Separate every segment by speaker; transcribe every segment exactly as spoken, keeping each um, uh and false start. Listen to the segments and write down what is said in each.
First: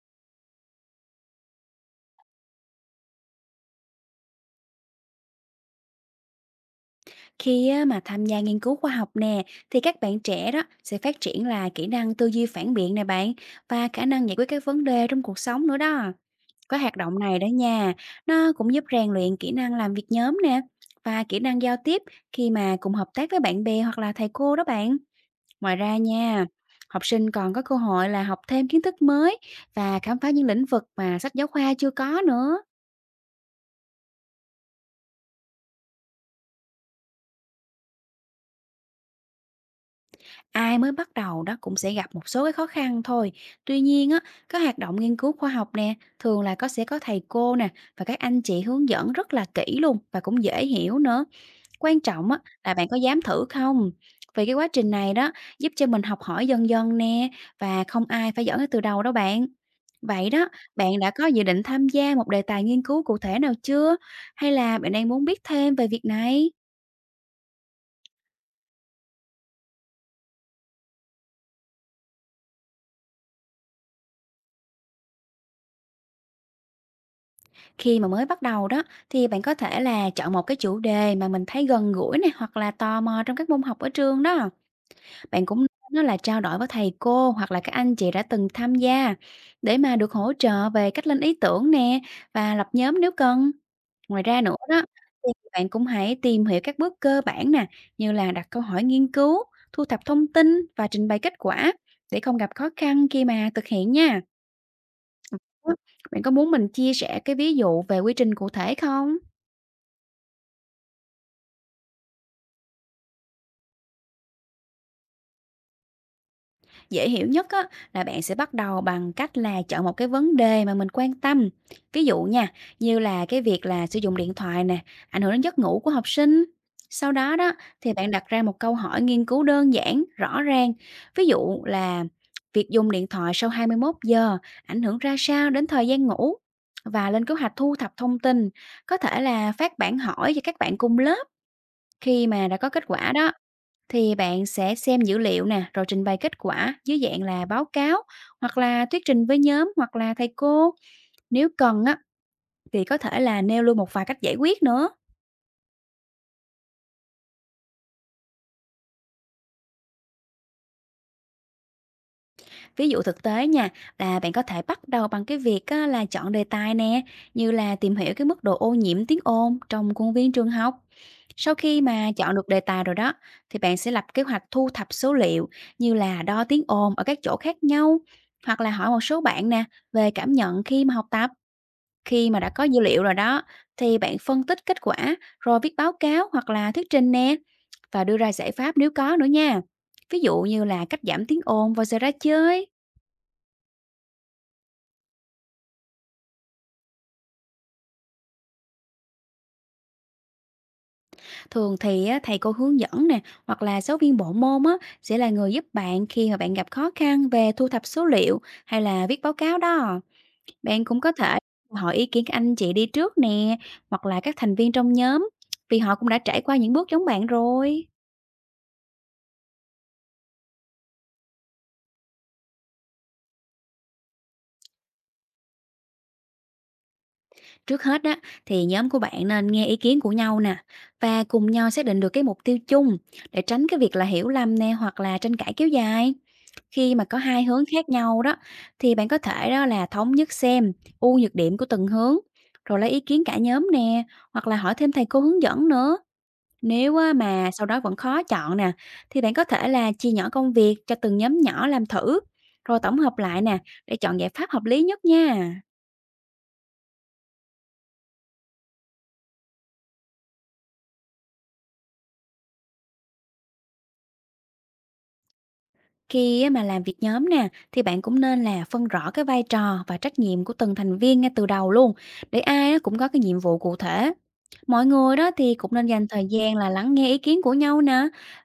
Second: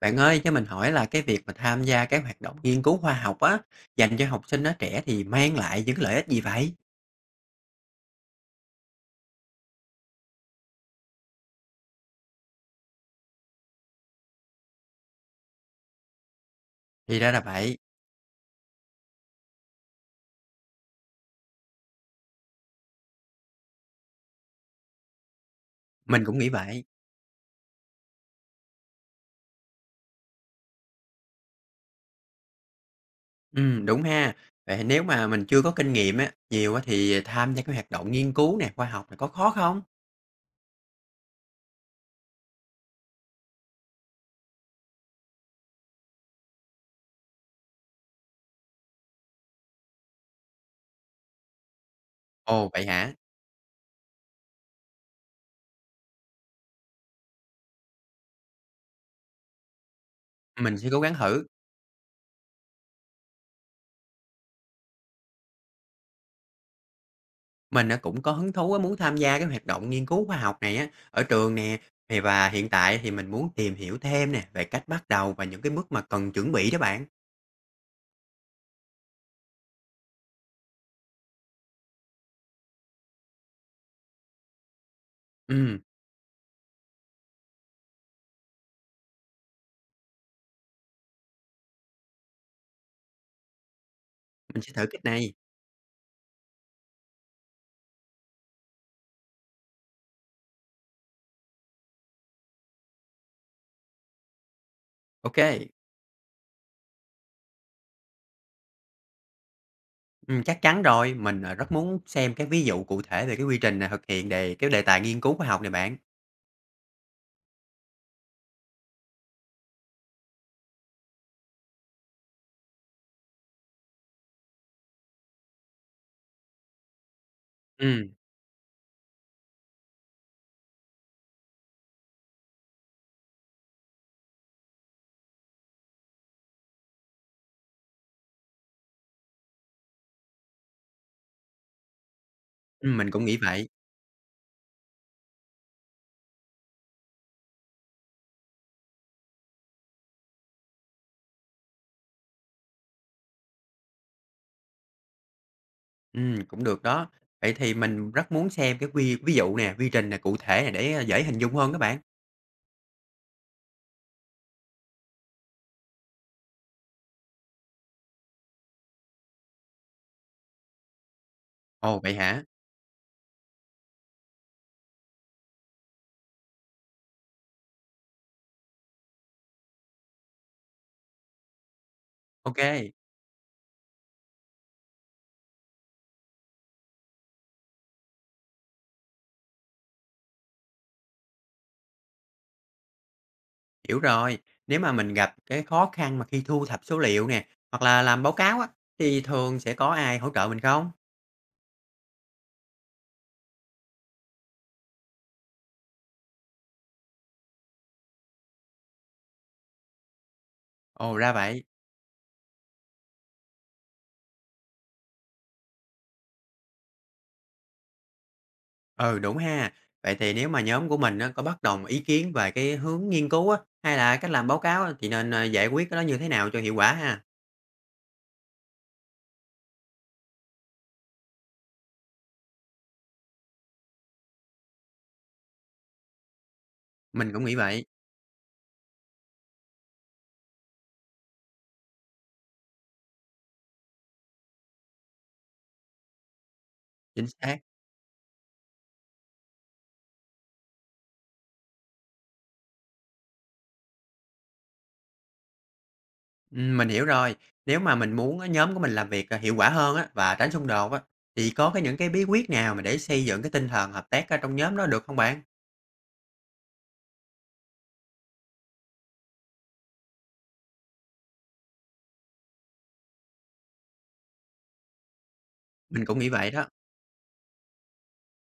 Speaker 1: Bạn ơi, cho mình hỏi là cái việc mà tham gia các hoạt động nghiên cứu khoa học á, dành cho học sinh nó trẻ thì mang lại những lợi ích gì vậy?
Speaker 2: Khi á, mà tham gia nghiên cứu khoa học nè, thì các bạn trẻ đó sẽ phát triển là kỹ năng tư duy phản biện nè bạn, và khả năng giải quyết các vấn đề trong cuộc sống nữa đó. Cái hoạt
Speaker 1: Thì
Speaker 2: động
Speaker 1: ra
Speaker 2: này
Speaker 1: là
Speaker 2: đó
Speaker 1: vậy,
Speaker 2: nha, nó cũng giúp rèn luyện kỹ năng làm việc nhóm nè và kỹ năng giao tiếp khi mà cùng hợp tác với bạn bè hoặc là thầy cô đó bạn. Ngoài ra
Speaker 1: mình cũng
Speaker 2: nha,
Speaker 1: nghĩ vậy.
Speaker 2: học sinh còn có cơ hội là học thêm kiến thức mới và khám phá những lĩnh vực mà sách giáo khoa chưa có nữa.
Speaker 1: Ừ, đúng ha. Vậy nếu mà mình chưa có kinh nghiệm á, nhiều á thì tham gia cái hoạt động nghiên cứu nè, khoa học này có khó không?
Speaker 2: Ai mới bắt đầu đó cũng sẽ gặp một số cái khó khăn thôi. Tuy nhiên á, các hoạt động nghiên cứu khoa học nè, thường là có sẽ có thầy cô nè và các anh chị hướng dẫn rất là kỹ luôn, và cũng dễ hiểu nữa. Quan trọng á
Speaker 1: Ồ,
Speaker 2: là
Speaker 1: vậy
Speaker 2: bạn có
Speaker 1: hả?
Speaker 2: dám thử không? Vì cái quá trình này đó giúp cho mình học hỏi dần dần nè, và không ai phải giỏi ngay từ đầu đâu bạn. Vậy đó,
Speaker 1: Mình sẽ
Speaker 2: bạn
Speaker 1: cố
Speaker 2: đã
Speaker 1: gắng
Speaker 2: có dự
Speaker 1: thử.
Speaker 2: định tham gia một đề tài nghiên cứu cụ thể nào chưa? Hay là bạn đang muốn biết thêm về việc này?
Speaker 1: Mình á, cũng có hứng thú á, muốn tham gia cái hoạt động nghiên cứu khoa học này á, ở trường nè. Thì và hiện tại thì mình muốn tìm hiểu thêm nè về cách bắt đầu và những cái bước mà cần chuẩn bị đó bạn.
Speaker 2: Khi mà mới bắt đầu đó thì bạn có thể là chọn một cái chủ đề mà mình thấy gần gũi này, hoặc là tò mò trong các môn học ở trường đó. Bạn cũng
Speaker 1: Ừ,
Speaker 2: nó là trao đổi với thầy cô hoặc là các anh chị đã từng tham gia, để mà được hỗ trợ về cách lên ý tưởng nè và lập nhóm nếu cần. Ngoài ra nữa
Speaker 1: mình sẽ
Speaker 2: đó,
Speaker 1: thử cách này.
Speaker 2: thì bạn cũng hãy tìm hiểu các bước cơ bản nè, như là đặt câu hỏi nghiên cứu, thu thập thông tin và trình bày kết quả, để không gặp khó khăn khi mà thực hiện nha.
Speaker 1: Ok.
Speaker 2: Bạn có muốn mình chia sẻ cái ví dụ về quy trình cụ thể không?
Speaker 1: Ừm, chắc chắn rồi, mình, à, rất muốn xem các ví dụ cụ thể về cái quy trình, à, thực hiện đề cái đề tài nghiên cứu khoa học này bạn.
Speaker 2: Dễ hiểu nhất á, là bạn sẽ bắt đầu bằng cách là chọn một cái vấn đề mà mình quan tâm. Ví dụ nha, như là cái việc là sử dụng điện thoại nè, ảnh hưởng đến giấc ngủ của học sinh. Sau đó đó thì bạn
Speaker 1: Ừm,
Speaker 2: đặt ra một câu hỏi nghiên cứu đơn giản, rõ ràng. Ví dụ là việc dùng điện thoại sau hai mươi mốt giờ ảnh hưởng ra sao đến thời gian ngủ, và lên kế hoạch thu thập thông tin, có thể là phát bản hỏi cho các bạn cùng lớp khi mà đã có kết
Speaker 1: ừm, mình
Speaker 2: quả
Speaker 1: cũng
Speaker 2: đó.
Speaker 1: nghĩ vậy.
Speaker 2: Thì bạn sẽ xem dữ liệu nè, rồi trình bày kết quả dưới dạng là báo cáo hoặc là thuyết trình với nhóm hoặc là thầy cô. Nếu cần á thì có thể là nêu luôn một vài cách giải quyết nữa.
Speaker 1: Ừm, cũng được đó. Vậy thì mình rất muốn xem cái ví ví dụ nè, quy trình nè, cụ thể này để, a, dễ hình dung hơn các bạn.
Speaker 2: Ví dụ thực tế nha, là bạn có thể bắt đầu bằng cái việc á, là chọn đề tài nè, như là tìm hiểu cái mức độ ô nhiễm tiếng ồn trong khuôn viên trường học. Sau khi
Speaker 1: Ồ,
Speaker 2: mà
Speaker 1: vậy
Speaker 2: chọn
Speaker 1: hả?
Speaker 2: được đề tài rồi đó, thì bạn sẽ lập kế hoạch thu thập số liệu, như là đo tiếng ồn ở các chỗ khác nhau, hoặc là hỏi một số bạn nè về cảm nhận khi mà học tập. Khi mà đã có dữ
Speaker 1: Ok,
Speaker 2: liệu rồi đó, thì bạn phân tích kết quả, rồi viết báo cáo hoặc là thuyết trình nè, và đưa ra giải pháp nếu có nữa nha. Ví dụ như là cách giảm tiếng ồn vào giờ ra chơi.
Speaker 1: hiểu rồi. Nếu mà mình gặp cái khó khăn mà khi thu thập số liệu nè, hoặc là làm báo cáo á, thì thường sẽ có ai hỗ trợ mình không?
Speaker 2: Thường thì á, thầy cô hướng dẫn nè, hoặc là giáo viên bộ môn á, sẽ là người giúp bạn khi mà bạn gặp khó khăn về thu thập số liệu hay là viết báo cáo đó. Bạn cũng có
Speaker 1: Ồ, ra
Speaker 2: thể
Speaker 1: vậy.
Speaker 2: hỏi ý kiến các anh chị đi trước nè, hoặc là các thành viên trong nhóm, vì họ cũng đã trải qua những bước giống bạn rồi.
Speaker 1: Ừ, đúng ha. Vậy thì nếu mà nhóm của mình á, có bất đồng ý kiến về cái hướng nghiên cứu á, hay là cách làm báo cáo á, thì nên, ờ, giải quyết cái đó như thế nào cho hiệu quả ha?
Speaker 2: Trước hết á, thì nhóm của bạn nên nghe ý kiến của nhau nè, và cùng nhau xác định được cái mục tiêu chung, để tránh cái việc là hiểu lầm nè, hoặc là tranh cãi kéo dài. Khi mà có
Speaker 1: Mình cũng
Speaker 2: hai
Speaker 1: nghĩ
Speaker 2: hướng
Speaker 1: vậy,
Speaker 2: khác nhau đó, thì bạn có thể đó là thống nhất xem ưu nhược điểm của từng hướng, rồi lấy ý kiến cả nhóm nè, hoặc là hỏi thêm thầy cô hướng dẫn nữa. Nếu á,
Speaker 1: chính
Speaker 2: mà
Speaker 1: xác.
Speaker 2: sau đó vẫn khó chọn nè, thì bạn có thể là chia nhỏ công việc cho từng nhóm nhỏ làm thử, rồi tổng hợp lại nè, để chọn giải pháp hợp lý nhất nha.
Speaker 1: Ừm, mình hiểu rồi. Nếu mà mình muốn á, nhóm của mình làm việc, ờ, hiệu quả hơn á, và tránh xung đột á, thì có cái những cái bí quyết nào mà để xây dựng cái tinh thần hợp tác ở trong nhóm đó được không bạn?
Speaker 2: Khi á mà làm việc nhóm nè, thì bạn cũng nên là phân rõ cái vai trò và trách nhiệm của từng thành viên ngay từ đầu luôn, để ai á cũng có cái nhiệm vụ cụ thể. Mọi người đó thì cũng nên
Speaker 1: Mình
Speaker 2: dành
Speaker 1: cũng
Speaker 2: thời
Speaker 1: nghĩ vậy
Speaker 2: gian
Speaker 1: đó,
Speaker 2: là lắng nghe ý kiến của nhau nè,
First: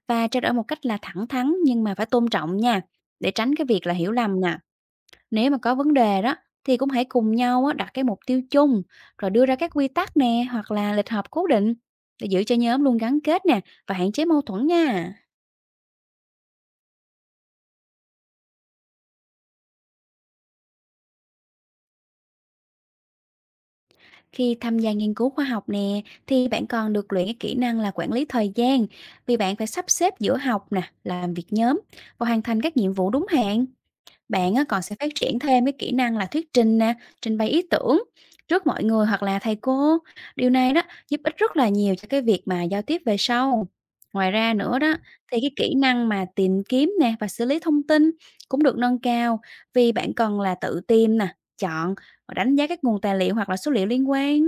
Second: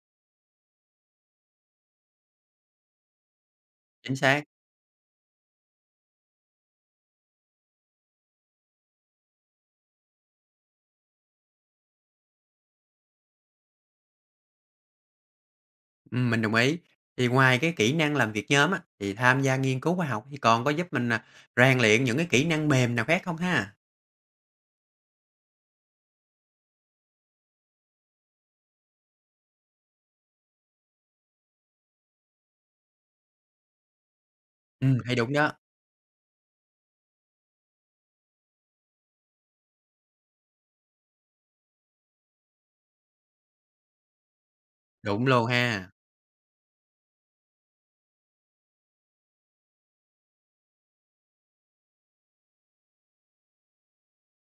Speaker 2: và trao đổi một cách là thẳng thắn nhưng mà phải tôn trọng nha, để tránh cái việc là hiểu
Speaker 1: chính
Speaker 2: lầm
Speaker 1: xác.
Speaker 2: nè. Nếu mà có vấn đề đó, thì cũng hãy cùng nhau á đặt cái mục tiêu chung, rồi đưa ra các quy tắc nè, hoặc là lịch họp cố định, để giữ cho nhóm luôn gắn kết nè, và hạn chế mâu thuẫn nha.
Speaker 1: Ừm, mình đồng ý. Thì ngoài cái kỹ năng làm việc nhóm á, thì tham gia nghiên cứu khoa học thì còn có giúp mình, à, rèn luyện những cái kỹ năng mềm nào khác không ha?
Speaker 2: Khi tham gia nghiên cứu khoa học nè, thì bạn còn được luyện cái kỹ năng là quản lý thời gian, vì bạn phải sắp xếp giữa học nè, làm việc nhóm và hoàn thành các nhiệm vụ đúng hạn. Bạn á, còn sẽ
Speaker 1: Ừm,
Speaker 2: phát
Speaker 1: hay, đúng
Speaker 2: triển
Speaker 1: đó.
Speaker 2: thêm cái kỹ năng là thuyết trình nè, trình bày ý tưởng trước mọi người hoặc là thầy cô. Điều này đó giúp ích rất là nhiều cho cái việc mà giao tiếp về sau. Ngoài ra nữa đó,
Speaker 1: Đúng
Speaker 2: thì
Speaker 1: luôn
Speaker 2: cái kỹ
Speaker 1: ha.
Speaker 2: năng mà tìm kiếm nè và xử lý thông tin cũng được nâng cao, vì bạn cần là tự tìm nè, chọn và đánh giá các nguồn tài liệu hoặc là số liệu liên quan.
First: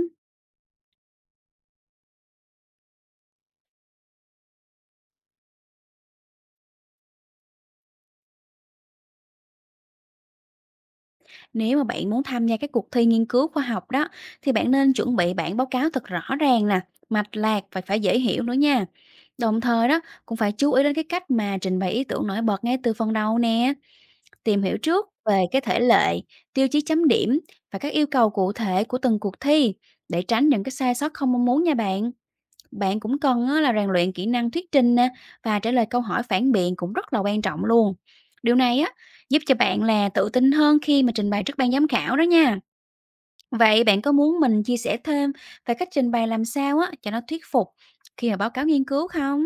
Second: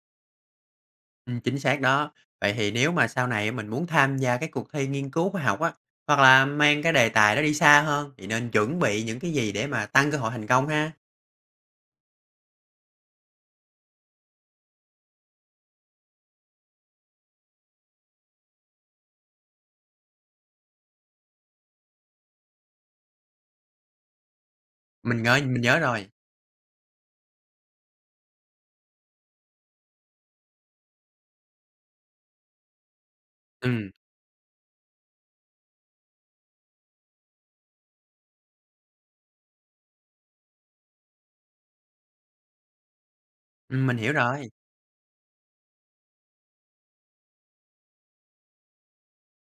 Speaker 1: Ừm, chính xác đó. Vậy thì nếu mà sau này mình muốn tham gia cái cuộc thi nghiên cứu khoa học á, hoặc là mang cái đề tài đó đi xa hơn, thì nên chuẩn bị những cái gì để mà tăng cơ hội thành công ha?
Speaker 2: Nếu mà bạn muốn tham gia các cuộc thi nghiên cứu khoa học đó, thì bạn nên chuẩn bị bản báo cáo thật rõ ràng nè, mạch lạc và phải dễ hiểu nữa nha. Đồng thời đó cũng phải chú ý đến cái cách mà trình bày ý tưởng nổi bật ngay từ phần đầu nè, tìm hiểu trước
Speaker 1: Mình ngơi
Speaker 2: về cái
Speaker 1: mình nhớ
Speaker 2: thể
Speaker 1: rồi.
Speaker 2: lệ, tiêu chí chấm điểm và các yêu cầu cụ thể của từng cuộc thi, để tránh những cái sai sót không mong muốn nha bạn. Bạn cũng cần á, là
Speaker 1: Ừm,
Speaker 2: rèn luyện kỹ năng thuyết trình nè, và trả lời câu hỏi phản biện cũng rất là quan trọng luôn. Điều này á giúp cho bạn là tự tin hơn khi mà trình bày trước ban giám khảo đó nha. Vậy
Speaker 1: ừm, mình
Speaker 2: bạn có
Speaker 1: hiểu
Speaker 2: muốn
Speaker 1: rồi.
Speaker 2: mình chia sẻ thêm về cách trình bày làm sao á cho nó thuyết phục khi mà báo cáo nghiên cứu không?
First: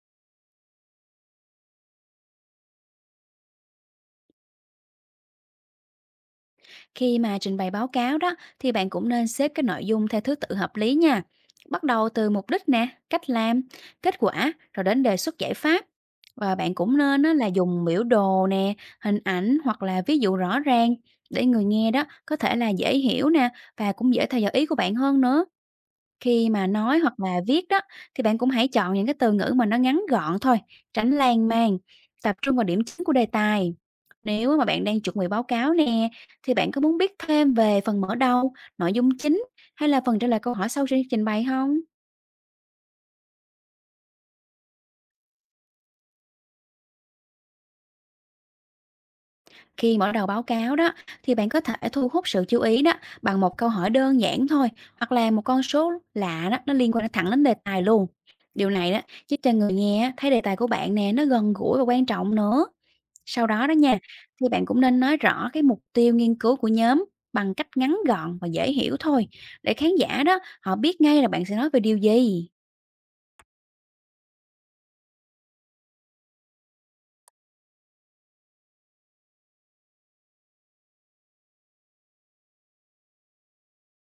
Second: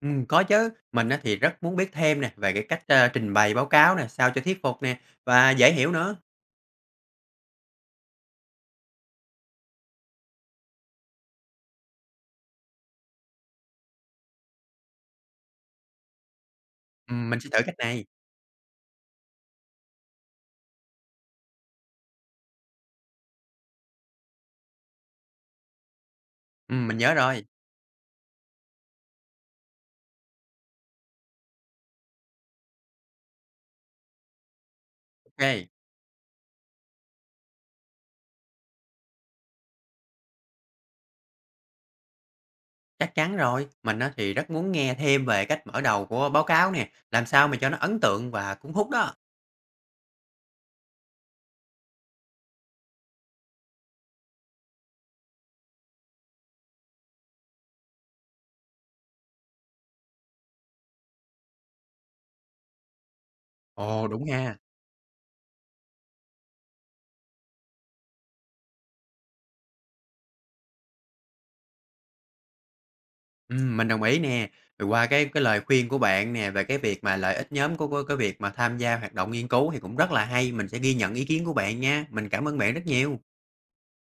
Speaker 1: Ừm, có chứ. Mình á thì rất muốn biết thêm nè, về cái cách, a, trình bày báo cáo nè, sao cho thuyết phục nè, và dễ hiểu nữa.
Speaker 2: Khi mà trình bày báo cáo đó, thì bạn cũng nên xếp cái nội dung theo thứ tự hợp lý nha. Bắt đầu từ mục đích nè, cách làm, kết quả rồi đến đề xuất giải pháp. Và bạn cũng nên
Speaker 1: Ừm,
Speaker 2: á,
Speaker 1: mình
Speaker 2: là
Speaker 1: sẽ thử cách
Speaker 2: dùng biểu
Speaker 1: này.
Speaker 2: đồ nè, hình ảnh hoặc là ví dụ rõ ràng, để người nghe đó có thể là dễ hiểu nè, và cũng dễ theo dõi ý của bạn hơn nữa. Khi mà
Speaker 1: Ừm, mình
Speaker 2: nói
Speaker 1: nhớ
Speaker 2: hoặc là
Speaker 1: rồi.
Speaker 2: viết đó, thì bạn cũng hãy chọn những cái từ ngữ mà nó ngắn gọn thôi, tránh lan man, tập trung vào điểm chính của đề tài. Nếu mà bạn đang chuẩn bị báo
Speaker 1: OK,
Speaker 2: cáo nè, thì bạn có muốn biết thêm về phần mở đầu, nội dung chính, hay là phần trả lời câu hỏi sau khi trình bày không?
Speaker 1: chắc chắn rồi. Mình á thì rất muốn nghe thêm về cách mở đầu của báo cáo nè, làm sao mà cho nó ấn tượng và cuốn hút đó.
Speaker 2: Khi mở đầu báo cáo đó, thì bạn có thể thu hút sự chú ý đó bằng một câu hỏi đơn giản thôi, hoặc là một con số lạ đó, nó liên quan thẳng đến đề tài luôn. Điều này đó, giúp cho người nghe thấy đề tài của bạn nè, nó gần gũi và quan trọng nữa. Sau đó đó nha,
Speaker 1: Ồ, đúng
Speaker 2: thì
Speaker 1: ha.
Speaker 2: bạn cũng nên nói rõ cái mục tiêu nghiên cứu của nhóm bằng cách ngắn gọn và dễ hiểu thôi, để khán giả đó họ biết ngay là bạn sẽ nói về điều gì.
Speaker 1: Ừm, mình đồng ý nè. Thì qua cái cái lời khuyên của bạn nè về cái việc mà lợi ích nhóm của của cái việc mà tham gia hoạt động nghiên cứu thì cũng rất là hay, mình sẽ ghi nhận ý kiến của bạn nha. Mình cảm ơn bạn rất nhiều.